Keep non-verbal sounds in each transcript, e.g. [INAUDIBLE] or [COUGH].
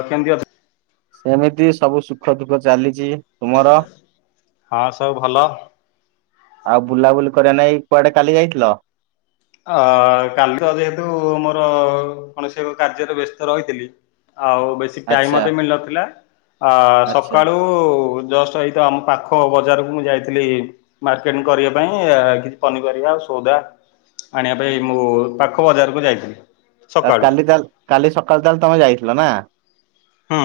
କେମିତି ଅଛନ୍ତି? ସେମିତି ସବୁ ସୁଖ ଦୁଃଖ ଚାଲିଛି ତୁମର ହଁ ସବୁ ଭଲ। ଆଉ ବୁଲାବୁଲି କରିବା ନାଇଁ କୁଆଡେ କାଲି ଯାଇଥିଲ? ଅ କାଲି ତ ଯେହେତୁ ମୋର କୌଣସି ଏକ କାର୍ଯ୍ୟରେ ବ୍ୟସ୍ତ ରହିଥିଲି ଆଉ ବେଶୀ ଟାଇମ ଆଚ୍ଛା ମତେ ମିଳିନଥିଲା ଅ ଆଚ୍ଛା ସକାଳୁ ଜଷ୍ଟ ଏଇତ ଆମ ପାଖ ବଜାରକୁ ମୁଁ ଯାଇଥିଲି ମାର୍କେଟିଂ କରିବା ପାଇଁ କିଛି ପନିପରିବା ଆଉ ସଉଦା ଆଣିବା ପାଇଁ ମୁଁ ପାଖ ବଜାରକୁ ଯାଇଥିଲି। ସକାଳୁ କାଲି ତାହେଲେ କାଲି ସକାଳ ତାହେଲେ ତମେ ଯାଇଥିଲ ନା? ହୁଁ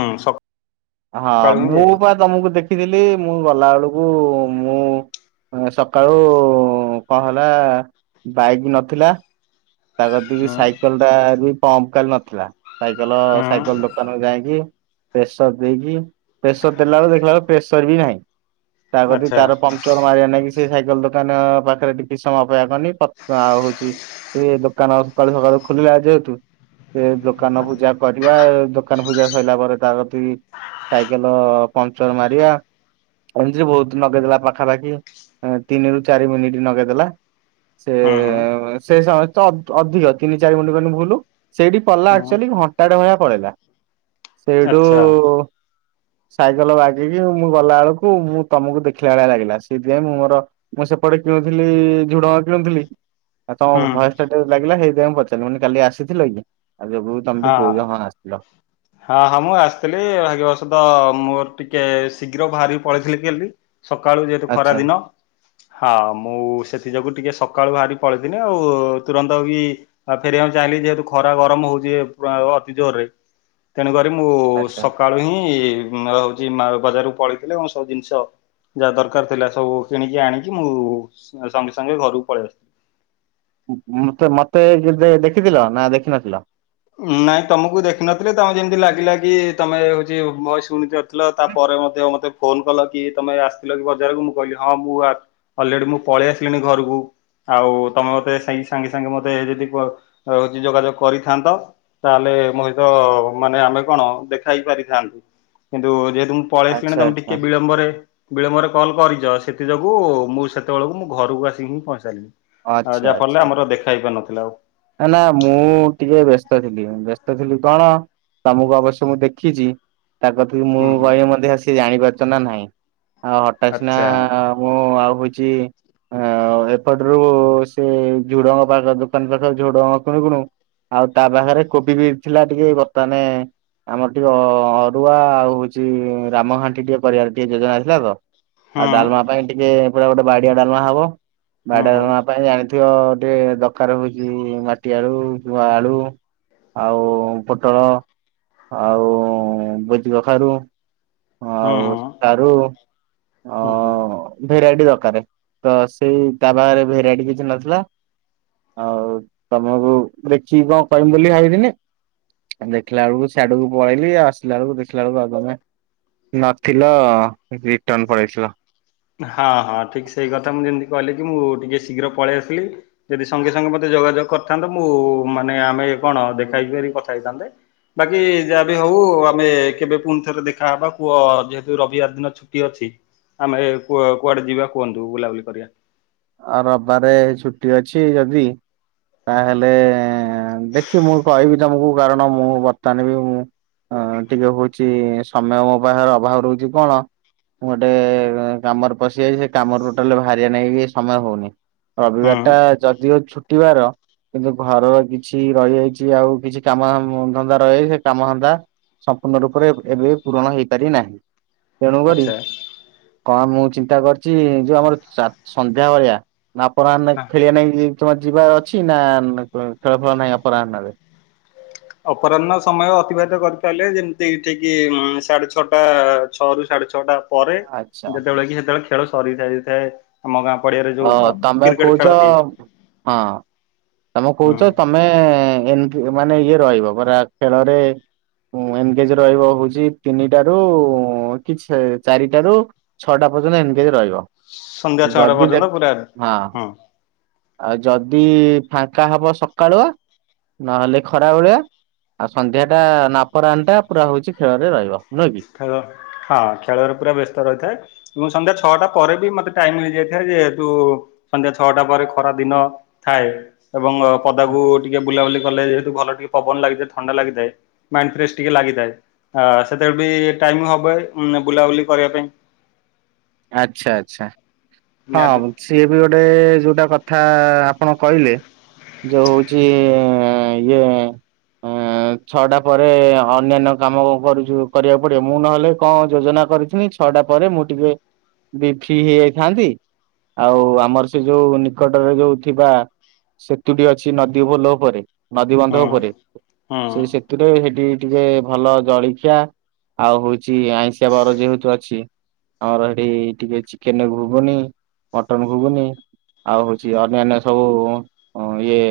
ହଁ ସକାଳୁ ହିଁ ମୁଁ ଯାଇଥିଲି ବା ତମକୁ ଦେଖିଥିଲି ମୁଁ ଗଲା ବେଳକୁ ମୁଁ ସକାଳୁ କଣ ହେଲା ବାଇକ୍ ବି ନଥିଲା ତା କତିକି ହୁଁ। ସାଇକେଲ ଟା ବି ପମ୍ପ କାଲି ନଥିଲା ସାଇକେଲ ସାଇକେଲ ହୁଁ ଦୋକାନରୁ ଯାଇକି ପ୍ରେସର ଦେଇକି ପ୍ରେସର ଦେଲା ବେଳେ ଦେଖିଲା ବେଳକୁ ପ୍ରେସର ବି ନାହିଁ ତା କତିକି ଆଚ୍ଛା ତାର ପ ମ୍ପର୍ଚର ମାରିବା ନେଇକି ସେ ସାଇକେଲ ଦୋକାନ ପାଖରେ ଟିକେ ସମୟ ଅପେକ୍ଷା କଲି ଆଉ ହେଊଛି ସେ ଦୋକାନ ସକାଳୁ ସକାଳୁ ଖୋଲିଲା ଯେହେତୁ ସେ ଦୋକାନ ପୂଜା କରିବା ଦୋକାନ ପୂଜା ସରିଲା ପରେ ତାକତିକି ସାଇକେଲ ପମ୍ପଚର ମାରିବା ଏମତୀରେ ବହୁତ ଲଗେଇଦେଲା ପାଖାପାଖି ତିନି ରୁ ଚାରି ମିନିଟ୍ ଲଗେଇଦେଲା। ସେ ହୁଁ ହୁଁ ସେ ସମ ତ ଅଧିକ ତିନି ଚାରି ମିନଟ୍ କହିଲେ ଭୁଲ୍ ସେଇଠି ପଡିଲା ହୁଁ ଆକ୍ଚୁଆଲି ଘଣ୍ଟାଡେ ଭଳିଆ ପଳେଇଲା ସେଇଠୁ ଆଚ୍ଛା ସାଇକେଲ ବାଗେଇକି ମୁଁ ଗଲାବେଳକୁ ମୁଁ ତମକୁ ଦେଖିଲା ଭଳିଆ ଲାଗିଲା ସେଇଥିପାଇଁ ମୁଁ ମୋର ମୁଁ ସେପଟେ କିଣୁଥିଲି ଝୁଡ଼ଙ୍ଗ କିଣୁଥିଲି ଆଉ ହୁଁ ତମ ଭୟସ ଟିକେ ଲାଗିଲାଇାଇ ମୁ ପଚାରିଲି କାଲି ଆସିଥିଲ କି ଆଉ ଯୋଗ କୁ ତମ ଟ କହୁଛ ହଁ ଆସିଥିଲି। ଲ ହଁ ହଁ ମୁଁ ଆସିଥିଲି ଭାଗ୍ୟବଶତ ମୋର ଟିକେ ଶୀଘ୍ର ବାହାରି ପଳେଇଥିଲି କାଲି ସକାଳୁ ଯେହେତୁ ଖରା ଆଚ୍ଛା ଦିନ ହଁ ମୁଁ ସେଥିଯୋଗୁଁ ଟିକେ ସକାଳୁ ବାହାରି ପଳେଇଥୁଲି ଆଉ ତୁରନ୍ତ ବି ଆଉ ଫେରିବାକୁ ଚାହିଁଲି ଯେହେତୁ ଖରା ଗରମ ହଉଛି ଅତି ଜୋର ରେ ତେଣୁକରି ମୁଁ ଆଚ୍ଛା। ସକାଳୁ ହିଁ ହଉଛି ମାଳା ବଜାରକୁ ପଳେଇଥିଲ ଏବଂ ସବୁ ଜିନିଷ ଯାହା ଦରକାର ଥିଲା ସବୁ କିଣିକି ଆଣିକି ମୁଁ ସଙ୍ଗେ ସଙ୍ଗେ ଘରକୁ ପଳେଇ ଆସିଥିଲି। ମତେ ମତେ କେବେ ଦେଖିଥିଲ ନା ଦେଖିନଥିଲ? ନାଇଁ ତମକୁ ଦେଖୁିନଥିଲେ ତମେ ଯେମିତି ଲାଗିଲା କି ତମେ ହଉଛି ଭୟସ ଶୁଣି ହେଲା ତାପରେ ମଧ୍ୟ ମୋତେ ଫୋନ କଲ କି ତମେ ଆସିଥିଲ କି ବଜାରକୁ ମୁଁ କହିଲି ହଁ ମୁଁ ଅଲରେଡି ମୁଁ ପଳେଇ ଆସିଲିଣି ଘରକୁ। ଆଉ ତମେ ମତେ ସେଇଠି ସାଙ୍ଗେ ସାଙ୍ଗେ ମତେ ଯଦି ରହୁଛି ଯୋଗାଯୋଗ କରିଥାନ୍ତ ତାହେଲେ ମୁହିତ ମାନେ ଆମେ କଣ ଦେଖା ହେଇ ପାରିଥାନ୍ତି କିନ୍ତୁ ଯେହେତୁ ମୁ ପଳେଇ ଆଚ୍ଛା ଆସିଲିଣି ତମେ ଆଚ୍ଛା ଟିକେ ବିଳମ୍ବରେ ବିଳମ୍ବରେ କଲ୍ କରିଛ ସେଥି ଯୋଗୁ ମୁଁ ସେତେବେଳକୁ ମୁଁ ଘରକୁ ଆସିକି ହିଁ ପହଞ୍ଚି ସାରିଲିଣି। ଆଛା ଆଚ୍ଛା। ଦେଖା ହେଇ ପାର ନଥିଲା ଆଉ ନା ନା ମୁଁ ଟିକେ ବ୍ୟସ୍ତ ଥିଲି ବ୍ୟସ୍ତ ଥିଲି କଣ ତମକୁ ଆବଶ୍ୟ ମୁଁ ଦେଖିଛି ତା କ ମୁଁ ହୁଁ ହୁଁ କହିବି ମଧ୍ୟ ସିଏ ଜାଣିପାରୁଛ ନା ନାହିଁ ଆଉ ହଠାତ୍ ସିନା ଆଚ୍ଛା। ମୁଁ ଆଉ ହଉଛି ଅ ଏପଟରୁ ସେ ଝୁଡଙ୍ଗ ପାଖ ଦୋକାନ ପାଖ ତୋ ଝୋଡଙ୍ଗ କୁଣୁକୁନୁ ଆଉ ତା ପାଖରେ କୋବି ବି ଥିଲା ଟିକେ ବର୍ତ୍ତମାନେ ଆମର ଟିକେ ଅରୁଆ ଆଉ ହଉଛି ରାମଘାଣ୍ଟି ଟିକେ କରିବାର ଟିକେ ଯୋଜନା ଆଥିଲା ତ ଆଉ ହଁ ଡାଲମା ପାଇଁ ଟିକେ ପା ଗୋଟେ ବାଡିଆ ଡାଲମା ହବ ହଁ ବାଡିଆ ହଁ ଡାଲମା ପାଇଁ ଜା ତ ଟିକେ ଦରକାର ହଉ ମାଟି ଆଳୁ କିମ୍ବା ଆଳୁ ଆଉ ପୋଟଳ ଆଉ ଭୋଜିକଖାରୁ ହଁ ଆଉ ହଁ ସାରୁ ଅ ହଁ ହଁ ଭେରାଇଟି ଦରକକାର ତ ସେଇ ତା ପାଖରେ ଭେରାଇଟି କିଛି ନଥିଲା ଆଉ ତମକୁ ଦେଖିକି କଣ କହିବି ବୋଲି ଭାବିବିନି ଦେଖିଲା ବେଳକୁ ସିଆଡକୁ ପଳେଇଲି ଆସିଲ ବେଳକୁ ଦେଖିଲା ବେଳେ ଆଉ ତମେ ନଥିଲ ରିଟର୍ଣ ପଳେଇଥିଲ। ହଁ ହଁ ଠିକ୍ ସେଇ କଥା ମୁଁ ଯେମିତି କହିଲି କି ମୁଁ ଟିକେ ଶୀଘ୍ର ପଳେଇ ଆସିଲି ଯଦି ସଙ୍ଗେ ସଙ୍ଗେ ମତେ ଯୋଗାଯୋଗ କରିଥାନ୍ତେ ମୁଁ ମାନେ ଆମେ କଣ ଦେଖା ହେଇପାରିକି କଥା ହେଇଥାନ୍ତେ। ବାକି ଯାହା ବି ହଉ ଆମେ କେବେ ପୁଣି ଥରେ ଦେଖାହବା ପୁଅ ଯେହେତୁ ରବିବାର ଦିନ ଛୁ ଟି ଅଛି ଆମେ କୁଆଡେ ଯିବା କୁହନ୍ତୁ ବୁଲାବୁଲି କରିବା ଆଉ ରବିବାରେ ଛୁଟି ଅଛି ଯଦି ତାହେଲେ ଦେଖି ମୁଁ କହିବି ତମକୁ କାରଣ ମୁଁ ବର୍ତ୍ତମାନ ବି ମୁଁ ଅ ଟିକେ ହଉଛି ସମୟ ମୋ ବାହହାର ଅଭାବ ରହୁଛି କଣ ମୁଁ ଗୋଟେ କାମରେ ପଶିଯାଇଛି ସେ କାମରରୁୁ ଟୋଟାଲ ଭାରିଆ ନେଇକି ସମୟ ହଉନି ରବିବାର ହଁ ଟା ଯଦିଓଉ ଛୁଟିବାର କିନ୍ତୁ ଘରର କିଛି ରହିଯାଇଛି ଆଉ କିଛି କାମ ଧନ୍ଦା ରହିଯାଇଛି ସେ କାମ ଧନ୍ଦା ସମ୍ପୂର୍ଣ୍ଣ ରୂପରେ ଏବେ ପୂରଣ ହେଇପାରି ନାହିଁ। ତେଣୁ କରି ଆଚ୍ଛା କଣ ମୁଁ ଚିନ୍ତା କରିଛି ଯୋଉ ଆମର ସନ୍ଧ୍ୟା ଭଳିଆ ନା ଆପଣେ ହଁ। ଖେଳିବା ନେଇ ତମର ଯିବାର ଅଛି ନା ଖେଳ ଫେଳ ନାହିଁ ଅପରାହ୍ନ ରେ? ଅପରାହ୍ନ ସମୟ ଅତିବାହିତ କରିପାରିଲେ ଯେମିତି ଏଠିକି ସାଢେ ଛଅଟା ଛଅ ରୁ ସାଢେ ଛଅଟା ପରେ ଆଚ୍ଛା ଯେତେବେଳେ କି ସେତେବେଳେ ଖେଳ ସରି ସାଇଥାଏ ଆମ ଗାଁ ପଡିଆରେ ଅ ଯୋଉ ତମେ କ୍ରିକେଟ କହୁଛ ଖେଳଟି ହଁ ତମେ ହୁଁ କହୁଛ ତମ ଆମେ ଏ ମାନେ ଇଏ ରହିବ ପରା ଖେଳରେ ଏନଗେଜ ରହିବ ହଉଛି ତିନିଟାରୁ କିଛି ଚାରିଟାରୁ ଛଅଟା ପର୍ଯ୍ୟନ୍ତ ଏନ୍ଗେଜ ରହିବ? ସଂନ୍ଧ୍ୟା ଛଅ ଟା ଯଦି ଦେଖ ପର୍ଯ୍ୟନ୍ତ ପୁରା ହଁ। ଆଉ ଯଦି ଫାଙ୍କା ହବ ସକାଳୁଆ ନହେଲେ ଖରା ବେଳିଆ ଆଉ ସନ୍ଧ୍ୟା ଟା ନାପରାଣ ଟା ପୁରା ହଉଛି ଖେଳରେ ରହିବ ନୁହଁ କି? ଖେଳ ହଁ ଖେଳରେ ପୁରା ବ୍ୟସ୍ତ ରହିଥାଏ। ଏବଂ ସନ୍ଧ୍ୟା ଛଅଟା ପରେ ବି ମତେ ଟାଇମ ମିଳିଯାଇଥାଏ ଯେହେତୁ ସନ୍ଧ୍ୟା ଛଅଟା ପରେ ଖରା ଦିନ ଥାଏ ଏବଂ ପଦାକୁୁ ଟିକେ ବୁଲାବୁଲି କଲେ ଯେହେତୁ ଭଲ ଟିକେ ପବନ ଲାଗିଥାଏ ଥଣ୍ଡା ଲାଗିଥାଏ ମାଇଣ୍ଡ ଫ୍ରେଶ୍ ଟିକେ ଲାଗିଥାଏ। ସେବେ ବି ଟାଇମ ହବ ବୁଲାବୁଲି କରିବା ପାଇଁ ଆଚ୍ଛା ଆଚ୍ଛା। ନିହାତି ହଁ ସିଏ ବି ଗୋଟେ ଯୋଉଟା କଥା ଆପଣ କହିଲେ ଯୋଉ ହଉଚି ଇଏ ଇଁ ଛଅଟା ପରେ ଅନ୍ୟାନ୍ୟ କାମ କରୁଛୁ କରିବାକୁ ପଡିବ ମୁଁ ନହେଲେ କଁ ଯୋଜନା କରିଛି ଛଅଟା ପରେ ମୁଁ ଟିକେ ବି ଫ୍ରି ହେଇଯାଇଥାନ୍ତି ଆଉ ଆମର ସେ ଯୋଉ ନିକଟରେ ଯୋଉ ଥିବା ସେତୁଟି ଅଛି ନଦୀ ପୋଲ ଉପରେ ନଦୀ ବନ୍ଧ ହୁଁ ଉପରେ ହୁଁ ସେ ସେଥିୁରେ ସେଠି ଟିକେ ଭଲ ଜଳିଖିଆ ଆଉ ହଉଛି ଆଇଁଷିଆ ବାର ଯେହେତୁ ଅଛି ଆମର ସେଠି ଟିକେ ଚିକେନ ଘୁଗୁନି ମଟନ ଘୁଗୁନି ଆଉ ହଉଛି ଅନ୍ୟାନ୍ୟ ସବୁ ଇଏ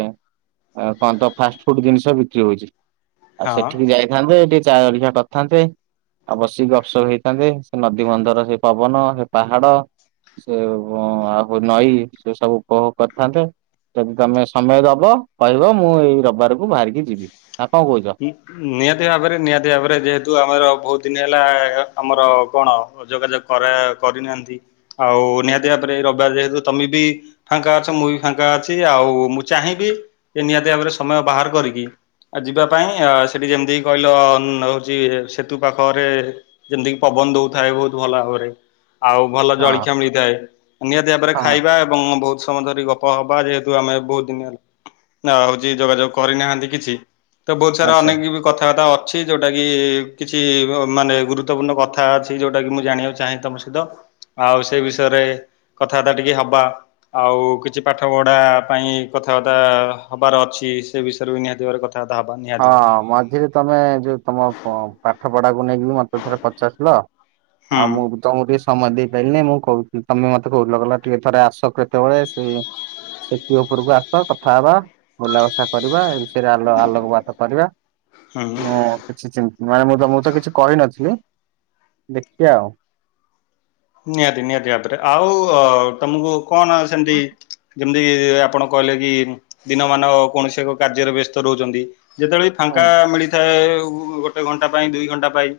କଣ ତ ଫାଷ୍ଟ ଫୁଡ ଜିନିଷ ବିକ୍ରି ହଉଛି ଆଉ ହଁ। ସେଠିକି ଯାଇଥାନ୍ତେ ଏଠି ଚା ଜଳିଖିଆ କରିଥାନ୍ତେ ଆଉ ବସିକି ଗପସପ ହେଇଥାନ୍ତେ ସେ ନଦୀ ବନ୍ଧର ସେ ପବନ ସେ ପାହାଡ ଆଉ ନଈ ସେ ସବୁ ଉପୋଭଗ କରିଥାନ୍ତେ। ଯଦି ତମେ ସମୟ ଦବ କହିବ ମୁଁ ଏଇ ରବିବାରକୁ ବାହାରିକି ଯିବି ନା କଁ କହୁଛ? ନିହାତି ଭାବରେ ନିହାତି ଭାବରେ ଯେହେତୁ ଆମର ବହୁତ ଦିନ ହେଲା ଆମର କଣ ଯୋଗାଯୋଗ କରା କରିନାହାନ୍ତି ଆଉ ନିହାତି ଭାବରେ ରବିବାର ଯେହେତୁ ତମେ ବି ଫାଙ୍କା ଅଛ ମୁଁ ବି ଫାଙ୍କା ଅଛି ଆଉ ମୁଁ ଚାହିଁବି ଏ ନିହାତି ଭାବରେ ସମୟ ବାହାର କରିକି ବା ପାଇଁ ସେଠି ଯେମିତି କହିଲ ହଉଛି ସେତୁ ପାଖରେ ଯେମିତିକି ପବନ ଦଉଥାଏ ବହୁତ ଭଲ ଭାବରେ। ଆଉ ଭଲ ହଁ ଜଳଖିଆ ମିଳିଥାଏ ନିହାତି ଭାବରେ ହଁ ଖାଇବା ଏବଂ ବହୁତ ସମୟ ଧରି ଗପ ହବା ଯେହେତୁ ଆମେ ବହୁତ ଦିନ ହେଲା। ହଉଛି ଯୋଗାଯୋଗ କରିନାହାନ୍ତି କିଛି ତ ବହୁତ ସାରା ଆଚ୍ଛା। ଅନେକ କଥାବାର୍ତ୍ତା ଅଛି ଯୋଉଟାକି କିଛି ମାନେ ଗୁରୁତ୍ୱପୂର୍ଣ୍ଣ କଥା ଅଛି ଯୋଉଟାକି ମୁଁ ଜାଣିବାକୁ ଚାହେଁ ତମ ସହିତ ଆଉ ସେଇ ବିଷୟରେ କଥାବାର୍ତ୍ତା ଟିକେ ହବା। ଆଉ କିଛି ପାଠ ପଢା ପାଇଁ କଥାବାର୍ତ୍ତା ହବାର ଅଛି ସେ ବିଷୟରେ ବି ନିହାତି ଭାବରେ କଥା ତା ବାର୍ତ୍ତା ହବା ନିହା ହଁ ମଝିରେ ତମେ ଯୋଉ ତମ ପ ପାଠ ପଢାକୁ ନେଇକି ମତେ ଥରେ ପଚାରୁଥିଲ। [UNINTELLIGIBLE] ହୁଁ ତମକୁ ଟିକେ ସମୟ ଦେଇପାଇଲିନି ମୁଁ କହୁଥିଲି ତମେ ମତେ କହୁଥିଲ କଲ ଟିକେ ଥରେ ଆସ କେତେବେଳେ ସେ ସେତୁ ଉପରକୁ ଆସ କଥା ହବା ବୁଲାବସା କରିବା ଏ ବିଷ ରେ ଆଲୋ ଆଲୋକ ପାତ କରିବା ହୁଁ ଉଁ। କିଛି ମାନେ ମୁଁ ତ ମୁଁ ତ କିଛି କହିନଥିଲି ଦେଖି ଆଉ। ନିହାତି ନିହାତି ଭାବରେ ଆଉ ତମକୁ କଣ ସେମିତି ଯେମିତି ଆପଣ କହିଲେ କି ଦିନମାନ କୌଣସି ଏକ କାର୍ଯ୍ୟରେ ବ୍ୟସ୍ତ ରହୁଛନ୍ତି। ଯେତେବେଳେ ଫାଙ୍କା ମିଳିଥାଏ ଗୋଟେ ଘଣ୍ଟା ପାଇଁ ଦୁଇ ଘଣ୍ଟା ପାଇଁ।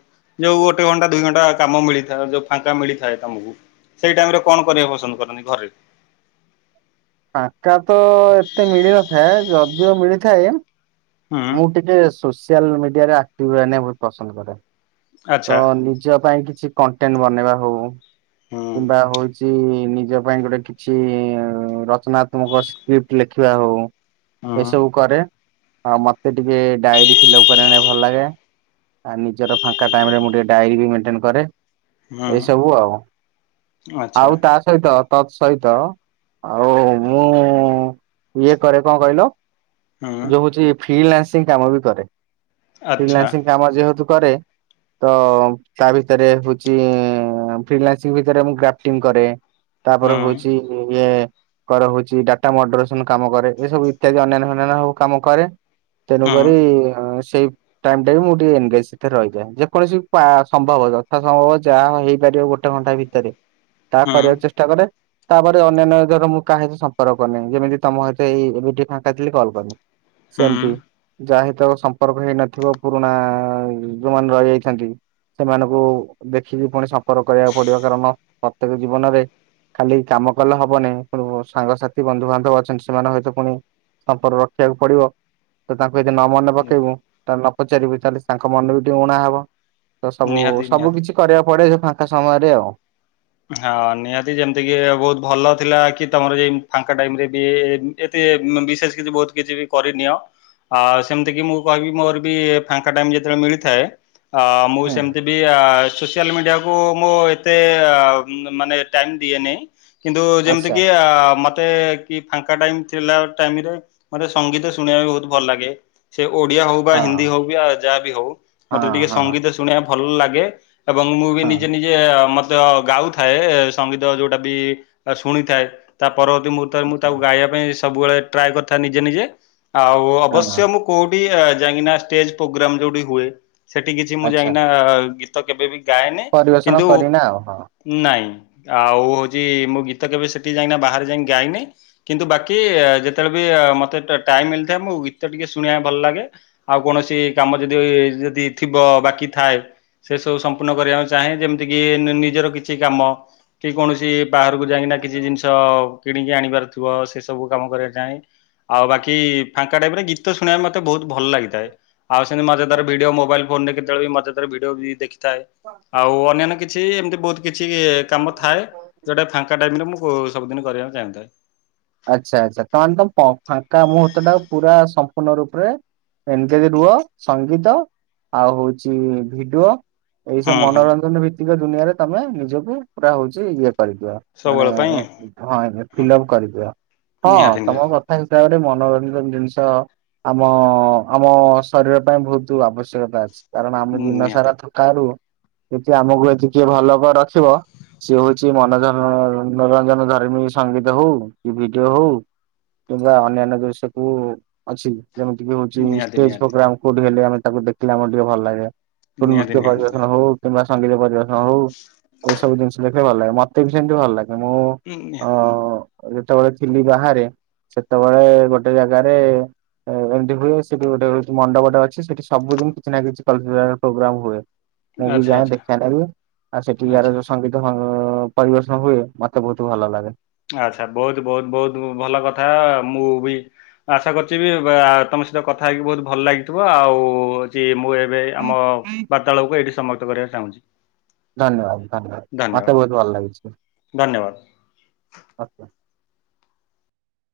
ଯୋଉ ଗୋଟେ ଘଣ୍ଟା ଦୁଇ ଘଣ୍ଟା କାମ ମିଳିଥା ଯୋଉ ଫାଙ୍କା ମିଳି ଥାଏ ତମକୁ ସେଇ ଟାଇମ ରେ କଣ କରିବାକୁ ପସନ୍ଦ କରନ୍ତି ଘରେ। ଫାଙ୍କା ତ ଏତେ ମିଳି ନଥାଏ ଯଦିଓ ମିଳିଥାଏ ହୁଁ ମୁଁ ଟିକେ ସୋସିଆଲ ମିଡିଆରେ ଆକ୍ଟିଭ ରହେନ୍ ବହୁତ ପସନ୍ଦ କରେ। ତ ଆଚ୍ଛା ନିଜ ପାଇଁ କିଛି କଣ୍ଟେଟ୍ ବନେଇବା ହଉ ହୁଁ କିମ୍ବା ହଉଛି କି ନିଜ ପାଇଁ ଗୋଟେ କିଛି ରଚନାତ୍ମକ ସ୍କ୍ରିପ୍ଟ ଲେଖିବା ହଉ। ହୁଁ ଏସବୁ କରେ ଆଉ ମତେ ଟିକେ ଡାଏରୀ ଫିଲପ୍ କରି ୟା ନାକି ଭଲ ଲାଗେ। ଆ ନିଜର ଫାଙ୍କା ଟାଇମ୍ ରେ ମୁଁ ଟିକେ ଡାଇରି ବି ମେଣ୍ଟେନ କରେ। ହୁଁ ଏସବୁ ଆଉ ଆଚ୍ଛା ଆଉ ତା ସହିତ ତତ୍ ସହିତ ଆଉ ମୁଁ ଇଏ କରେ କଁ କହିଲ? ହୁଁ ଯୋଉ ହଉଛି ଫିଲାସିଂ କାମ ବି କରେ ଆଚ୍ଛା ଫଲାସିଂ କାମ ଯେହେତୁ କରେ ତ ତା ଭିତରେ ହଉଛି ଫ୍ରିଲାସିଂ ଭିତରେ ମୁଁ ଗ୍ରାଫ୍ଟିଙ୍ଗ କରେ। ତାପରେ ହୁଁ ହଉଛି ଇଏ କରେ ହଉଛି ଡାଟା ମଡରେସନ କାମ କରେ ଏ ସବୁ ଇତ୍ୟାଦି ଅନ୍ୟାନ୍ୟ ଅନ୍ୟ ସବୁ କାମ କରେ। ହୁଁ ତେଣୁକରି ହଁ ସେଇ ଟାଇମ ଟା ବି ମୁଁ ଟିକେ ଏଙ୍ଗଗେଜ୍ ଭିତରେ ରହିଯାଏ ଯେକୌଣସି ପା ସମ୍ଭବ ଯଥା ସମ୍ଭବ ଯାହା ହେଇପାରିବ ଗୋଟେ ଘଣ୍ଟା ଭି ତ ରେ ତାହା ହୁଁ କରିବାକୁ ଚେଷ୍ଟା କରେ। ତାପରେ ଅନ୍ୟାନ୍ୟ ଧର ମୁଁ କାହାହିତ ସମ୍ପର୍କ କରିନି ଯେମିତି ତମ ହତ ଏଇ ଭିଡିଓ ଫାଙ୍କା ଥିଲିକଲ୍ କଲି। ସେମତି ଯାହା ହିତ ସମ୍ପର୍କ ହେଇନଥିବ ପୁରୁଣା ଯୋଉମାନେ ରହିଯାଇଛନ୍ତି। ସେମାନଙ୍କୁ ଦେଖିକି ପୁଣି ସମ୍ପର୍କ କରିବାକୁ ପଡିବ କାରଣ ପ୍ରତ୍ୟେକ ଜୀବନରେ ଖାଲି କାମ କଲେ ହବନିଁ ପୁଣି ସାଙ୍ଗସାଥି ବନ୍ଧୁବାନ୍ଧବ ଅଛନ୍ତି ସେମାନେ ହତ ପୁଣି ସମ୍ପର୍କ ରଖିବାକୁ ପଡିବ। ତ ତାଙ୍କୁ ଏଦି ନ ମନେ ହୁଁ ପକେଇବୁ ତା ନ ପଚାରିବୁ ତାହେଲେ ତାଙ୍କ ମନ ବି ଟିକେ ଉଣାହବ। ତ ସବୁ ନିହାତି ନିହାତି। ସବୁ କିଛି କରିବାକୁ ପଡେ ଯୋ ଫାଙ୍କା ସମୟରେ ଆଉ। ହଁ ନିହାତି ଯେମିତି କି ବହୁତ ଭଲ ଥିଲା କି ତମର ଯ ଫାଙ୍କା ଟାଇମ ରେ ବି ଏତ ବିଶେଷ କିଛି ବହୁତ କିଛି ବି କରିନିଅ। ଆଉ ସେମିତି କିି ମୁଁ କହିବି ମୋର ବି ଫାଙ୍କା ଟାଇମ ଯେତେବେଳେ ମିଳିଥାଏ ଅ ମୁଁ ହୁଁ ସେମିତି ବି ସୋସିଆଲ ମିଡିଆକୁ ମୁଁ ଏତେ ମାନେ ଟାଇମ ଦିଏନି କିନ୍ତୁ ଯେମିତି ଆଚ୍ଛା କି ଆ ମ ମତେ କି ଫାଙ୍କା ଟାଇମ୍ ଥିଲା ଟାଇମ୍ ରେ ମୋତେ ସଙ୍ଗୀତ ଶୁଣିବା କୁ ବୋହୁତ୍ ଭଲ ଲାଗେ। ସେ ଓଡିଆ ହଉ ବା ହିନ୍ଦୀ ହଁ। ହଉ, କି ବା ଯାହାବି ହଉ, ହଁ ମତେ ଟିକେ ହଁ ସଙ୍ଗୀତ ଶୁଣିବା ଭଲ ଲାଗେ। ଏବଂ ମୁଁ ବି ନିଜେ ହଁ ନିଜ ଇଏ ମତେ ଗାଉଥାଏ ସଙ୍ଗୀତ ଯୋଉଟା ବି ଶୁଣିଥାଏ ତା ପରବର୍ତ୍ତୀ ମୁଁ ମୁଁ ତାକୁ ଗାଇବା ପାଇଁ ସବୁ ବେଳେ ଟ୍ରାଏ କରିଥା ନିଜେ ନିଜେ, ଆଉ ଅବଶ୍ୟ ହଁ କୋଉଠି ଯାଇକିନା ସ୍ଟେଜ୍ ପ୍ରୋଗ୍ରାମ ଯୋଉଠି ହୁଏ। ସେଠି କିଛି ମୁଁ ଆଚ୍ଛା ଯାଇକିନା ଗୀତ କେବେ ବି ଗାଏନି। ପରିବେଷଣ କିନ୍ତୁ କରିନା ଆଉ ହ। ନାଇଁ। ଆଉ ହଉଛି ମୁଁ ଗୀତ କେବେ ସେଠି ଯାଇି କିନା ବାହାରେ ଯାଇଁ ଗାଇନି। କିନ୍ତୁ ବାକି ଯେତେବେଳେ ବି ମତେ ଟାଇମ୍ ମିଳିଥାଏ ମୁଁ ଗୀତ ଟିକେ ଶୁଣିବା ଭଲ ଲାଗେ। ଆଉ କୌଣସି କାମ ଯଦି ଯଦି ଥିବ ବାକି ଥାଏ ସେ ସବୁ ସମ୍ପୂର୍ଣ୍ଣ କରିବାକୁ ଚାହେଁ। ଯେମିତି କିି ନିଜର କି କିଛି କାମ କି କୌଣସି ବାହାରକୁ ଯାଇକିନା କିଛି ଜିନିଷ କିଣିକି ଆଣିବାର ଥିବ। ସେ ସବୁ କାମ କରିବା ଚାହେଁ। ଆଉ ବାକି ଫାଙ୍କା ଟାଇମ୍ ରେ ଗୀ ଗିତ ଶୁଣିବାକୁ ମତେ ବୋହୁତ୍ ଭଲ ଲାଗିଥାଏ। ଆଉ ସେମତୀ ମଜାଦାର ହଁ। ଭିଡିଓ ମୋବାଇଲ୍ ଫୋନ୍ ରେ କେତେ ବେଳେ ବି ମଜାଦର ଭିଡିଓ ଦେଖ ଥାଏ। ଆଉ ଅନ୍ୟାନ୍ୟ କିଛି ଏମିତି ବୋହୁତ୍ କିଛି କାମ ଥାଏ। ଯୋଉଟା ଫାଙ୍କା ଟାଇମ୍ ରେ ମୁଁ ସବୁଦିନ କରିବାକୁ ଚାହୁଁଥାଏ। ଆଚ୍ଛା ଆଚ୍ଛା। ତା ହେନେ ଫାଙ୍କା ମୁହୂର୍ତ୍ତ ଟା ପୁରା ସମ୍ପୂର୍ଣ୍ଣ ରୂପରେ ଏନ୍ ଙ୍ଗେଜ୍ ରୁହ। ସଙ୍ଗୀତ ଆଉ ହଉଛି ଭିଡିଓ ଏଇସବୁ ହୁଁ ହୁଁ ମନୋରଞ୍ଜନ ଭିତ୍ତିକ ଦୁନିଆରେ ତମେ ନିଜକୁ ପୁରା ହଉଛି ଇଏ କରିଦିଅ। ମାନେ ସବୁବେଳ ପାଇଁ ହଁ ହୁଁ ଫିଲ୍ଅପ କରିଦିିଅ। ହଁ ନିହାତି ତମ ନିହାତି କଥା ହିସାବରେ ମନୋରଞ୍ଜନ ଜିନିଷ ଆମ, ଆମ ଶରୀର ପାଇଁ ବୋହୁତୁ ଆବଶ୍ୟକତା ଅଛି। କାରଣ ଆମେ ଦିନ ସାରା ନିହାତି ଥ ଠାରୁ ଏଠି ଆମକୁ ଅଜି କିଏ ଭଲ ରେ ରଖିବ ସିଏ ହଉଛି ମନୋ ମନୋରଞ୍ଜନ ଧର୍ମୀ ସଙ୍ଗୀତ ହଉ କି ଭିଡିଓ ହଉ। କିମ୍ବା ଅନ୍ୟାନ୍ୟ ଜିନିଷ କୁ ଅଛି। ଯେମିତିକି ହଉଛି ନିହାତି ଷ୍ଟେଜ୍ ନିହାତି ପ୍ରୋଗ୍ରାମ କୋଉଠି ହେଲେ ଆମେ ତାକୁ ଦେଖିଲେ ଆମର ଟିକେ ଭଲ ଲାଗେ। କୋଉଠି ନିହାତି ନୃତ୍ୟ ନିହାତି ପରିବେଷଣ ହୋଉ। କିମ୍ବା ସଙ୍ଗୀତ ପରିବେଷଣ ହୋଉ। ଏସବୁ ଜିନିଷ ଦେ ମତେ ଭଲ ଲାଗେ। ମତେ ବି ସେମତି ଭଲ ଲାଗେ। ମୁଁ ନିହାତି ଅ ନିହାତି ଯେତେବେଳେ ଥିଲି ବାହାରେ ସେତେବେଳେ ଗୋଟେ ଜାଗାରେ ଏମିତି ହୁଏ। ସେଠି ଗୋଟେ ମଣ୍ଡପଟେ ଅଛି, ସେଠି ସବୁଦିନ କିଛି ନା କିଛି କଲ୍ଚରାଲ୍ ପ୍ରୋଗ୍ରାମ ହୁଏ। ମୁଁ ବି ଆଚ୍ଛା ଯାଏ ଆଚ୍ଛା ଦେଖିବା ନାଗି, ଆଉ ସେଠି ଯ ଆଚ୍ଛା ଯୋଉ ସଙ୍ଗୀତ ପରିବେଷଣ ହୁଏ। ମତେ ବୋହୁତ୍ ଭଲ ଲାଗେ। ଆଚ୍ଛା, ବୋହୁତ୍, ବୋହୁତ୍, ବୋହୁତ୍ ଭଲ କଥା। ମୁଁ ବି ଆଶା କରୁଛି ବି ତମ ସହିତ କଥା ହେଇକି ବୋହୁତ୍ ଭଲ ଲାଗିଥିବ। ଆଉ ହୋଉଛି ମୁଁ ଏ ଆମ ବାର୍ତ୍ତାଳୟକୁ ଏଇଠି ସମାପ୍ତ କରିବାକୁ ଚାହୁଁଛି। ଧନ୍ୟବାଦ ଧନ୍ୟବାଦ, ଧନ୍ୟବାଦ ମତେ ବୋହୁତ୍ ଭଲ ଲାଗିଛି। ଧନ୍ୟବାଦ।